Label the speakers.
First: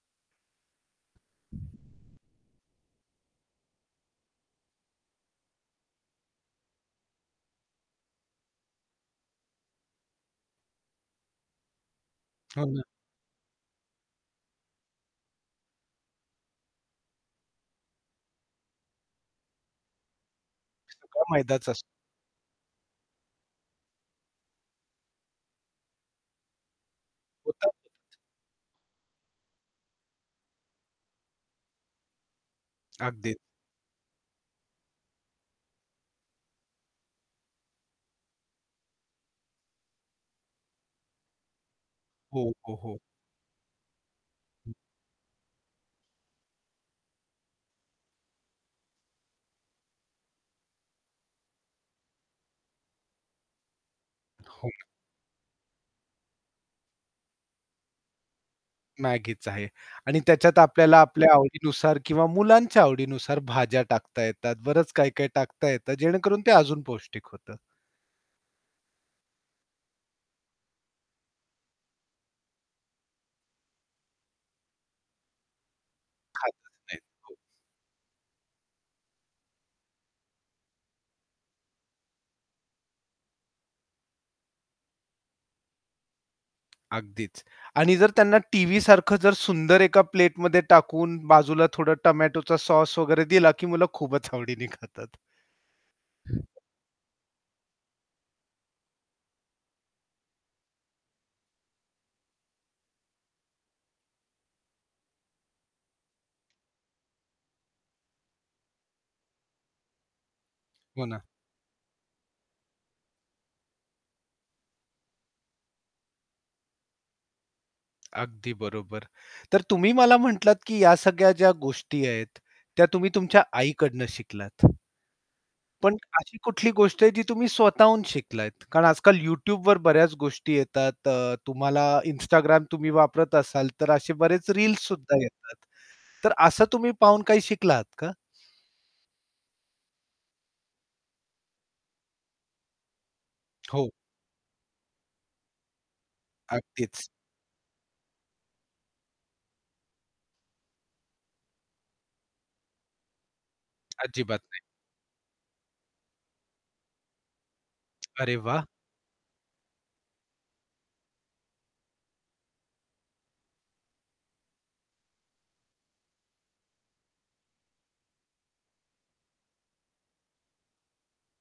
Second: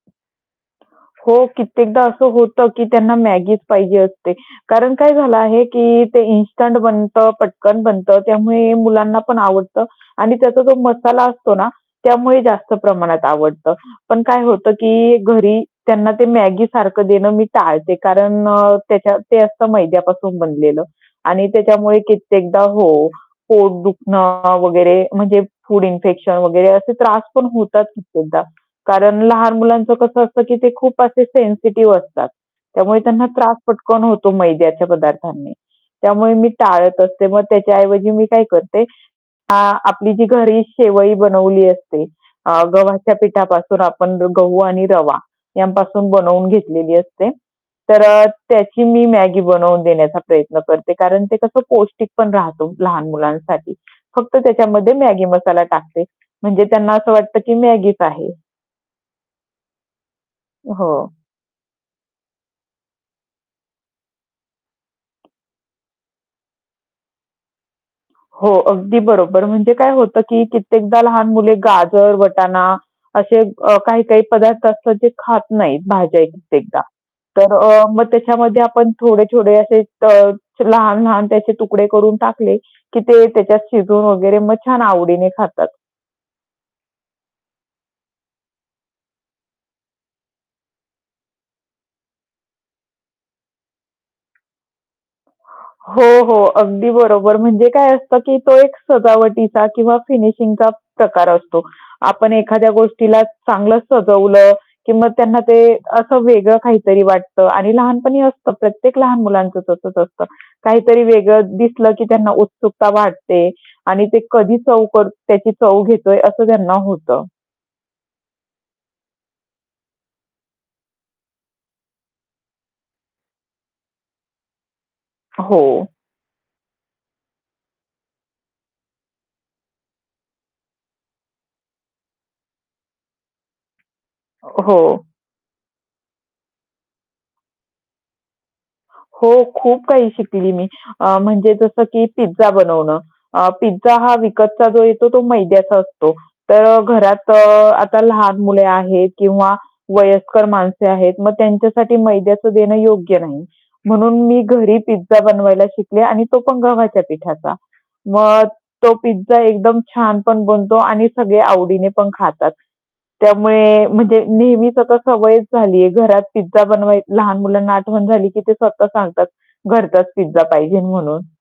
Speaker 1: हो, कित्येकदा असं होतं की त्यांना Maggiचं पाहिजे असते. कारण काय झालं आहे की ते इन्स्टंट बनतं, पटकन बनतं त्यामुळे मुलांना पण आवडतं आणि त्याचा जो मसाला असतो ना, त्यामुळे
Speaker 2: हो
Speaker 1: जास्त
Speaker 2: ना.
Speaker 1: प्रमाणात आवडतं. पण काय होतं की घरी त्यांना ते Maggi सारखं देणं मी टाळते. कारण अ, त्याच्या ते असतं मैद्यापासून बनलेलं
Speaker 2: सगळं
Speaker 1: आणि
Speaker 2: मैदाच असतो.
Speaker 1: त्याच्यामुळे कित्येकदा हो, पोट दुखणं वगैरे म्हणजे फूड इन्फेक्शन वगैरे असे त्रास पण
Speaker 2: होत [unintelligible]
Speaker 1: होतात कित्येकदा. कारण लहान मुलांचं कसं असतं की ते खूप असे सेन्सिटिव्ह असतात, त्यामुळे त्यांना
Speaker 2: अगदी.
Speaker 1: त्रास पटकन होतो मैद्याच्या पदार्थांनी. त्यामुळे मी टाळत असते. मग त्याच्या ऐवजी मी काय करते अ, आपली जी घरी शेवई बनवली असते,
Speaker 2: हो,
Speaker 1: अ,
Speaker 2: हो, हो.
Speaker 1: गव्हाच्या पिठापासून आपण गहू
Speaker 2: हं.
Speaker 1: आणि रवा यांपासून बनवून घेतलेली असते तर अ, त्याची मी Maggi बनवून देण्याचा प्रयत्न करते. कारण ते कसं पौष्टिक पण राहतो लहान मुलांसाठी फक्त
Speaker 2: हो ना.
Speaker 1: त्याच्यामध्ये Maggi मसाला टाकते म्हणजे त्यांना असं वाटतं की Maggiचं आहे.
Speaker 2: Maggiच आहे आणि त्याच्यात
Speaker 1: हो.
Speaker 2: आपल्याला आपल्या आवडीनुसार किंवा मुलांच्या आवडीनुसार भाज्या टाकता येतात, बरंच काही-काही टाकता येतात जेणेकरून ते अजून पौष्टिक होतं.
Speaker 1: हो, अगदी बरोबर. म्हणजे काय होतं की कित्येकदा लहान मुले गाजर, वटाणा असे अ, काही-काही पदार्थ असतात जे खात नाहीत भाज्या
Speaker 2: खातच
Speaker 1: कित्येकदा,
Speaker 2: नाही. हो.
Speaker 1: तर अ, मग त्याच्यामध्ये आपण थोडे-थोडे असे अ, लहान-लहान त्याचे तुकडे करून टाकले, की ते त्याच्यात शिजून वगैरे मग छान आवडीने खातात.
Speaker 2: अगदीच. आणि जर त्यांना टीव्हीसारखं जर सुंदर एका प्लेटमध्ये टाकून बाजूला थोडा टोमॅटोचा सॉस वगैरे दिला की मुलं खूपच आवडीने खातात.
Speaker 1: हो, हो. अगदी बरोबर. म्हणजे काय असतं की तो एक सजावटीचा किंवा फिनिशिंगचा प्रकार असतो. आपण एखाद्या गोष्टीला चांगलं सजवलं की मग त्यांना ते असं वेगळं काहीतरी वाटतं. आणि लहानपणी असतं प्रत्येक लहान मुलांचं तसंच असतं काहीतरी
Speaker 2: हो ना.
Speaker 1: वेगळं दिसलं की त्यांना उत्सुकता वाटते आणि ते कधी चव कर त्याची चव घेतोय असं त्यांना होतं.
Speaker 2: अगदी बरोबर. तर तुम्ही मला म्हटलात की ह्या सगळ्या ज्या गोष्टी आहेत त्या तुम्ही तुमच्या आईकडनं शिकलात.
Speaker 1: हो.
Speaker 2: पण अशी कुठली गोष्ट आहे जी तुम्ही स्वतःहून शिकलाहेत? कारण आजकाल YouTubeवर बऱ्याच गोष्टी येतात, अ, तुम्हाला Instagram तुम्ही वापरत असाल तर असे बरेच
Speaker 1: अ, हो.
Speaker 2: रील्स सुद्धा येतात. तर असं तुम्ही पाहून काही शिकला आहात का?
Speaker 1: हो, खूप काही शिकली मी. अ, म्हणजे जसं की पिझ्झा बनवणं. अ,
Speaker 2: हो.
Speaker 1: पिझ्झा हा विकतचा जो येतो तो मैद्याचा असतो, तर
Speaker 2: अगदीच.
Speaker 1: घरात अ, आता लहान मुले आहेत किंवा वयस्कर माणसे आहेत, मग त्यांच्यासाठी मैद्याचं देणं योग्य नाही म्हणून मी
Speaker 2: अजिबात नाही.
Speaker 1: घरी पिझ्झा बनवायला शिकले आणि तो पण गव्हाच्या पिठाचा.
Speaker 2: अरे
Speaker 1: मग
Speaker 2: वाह!
Speaker 1: तो पिझ्झा एकदम छान पण बनतो आणि सगळे आवडीने पण खातात. त्यामुळे म्हणजे नेहमीच आता सवयच झालीये घरात पिझ्झा बनवायची. लहान मुलांना आठवण झाली की ते स्वतः सांगतात घरचाच पिझ्झा पाहिजे म्हणून.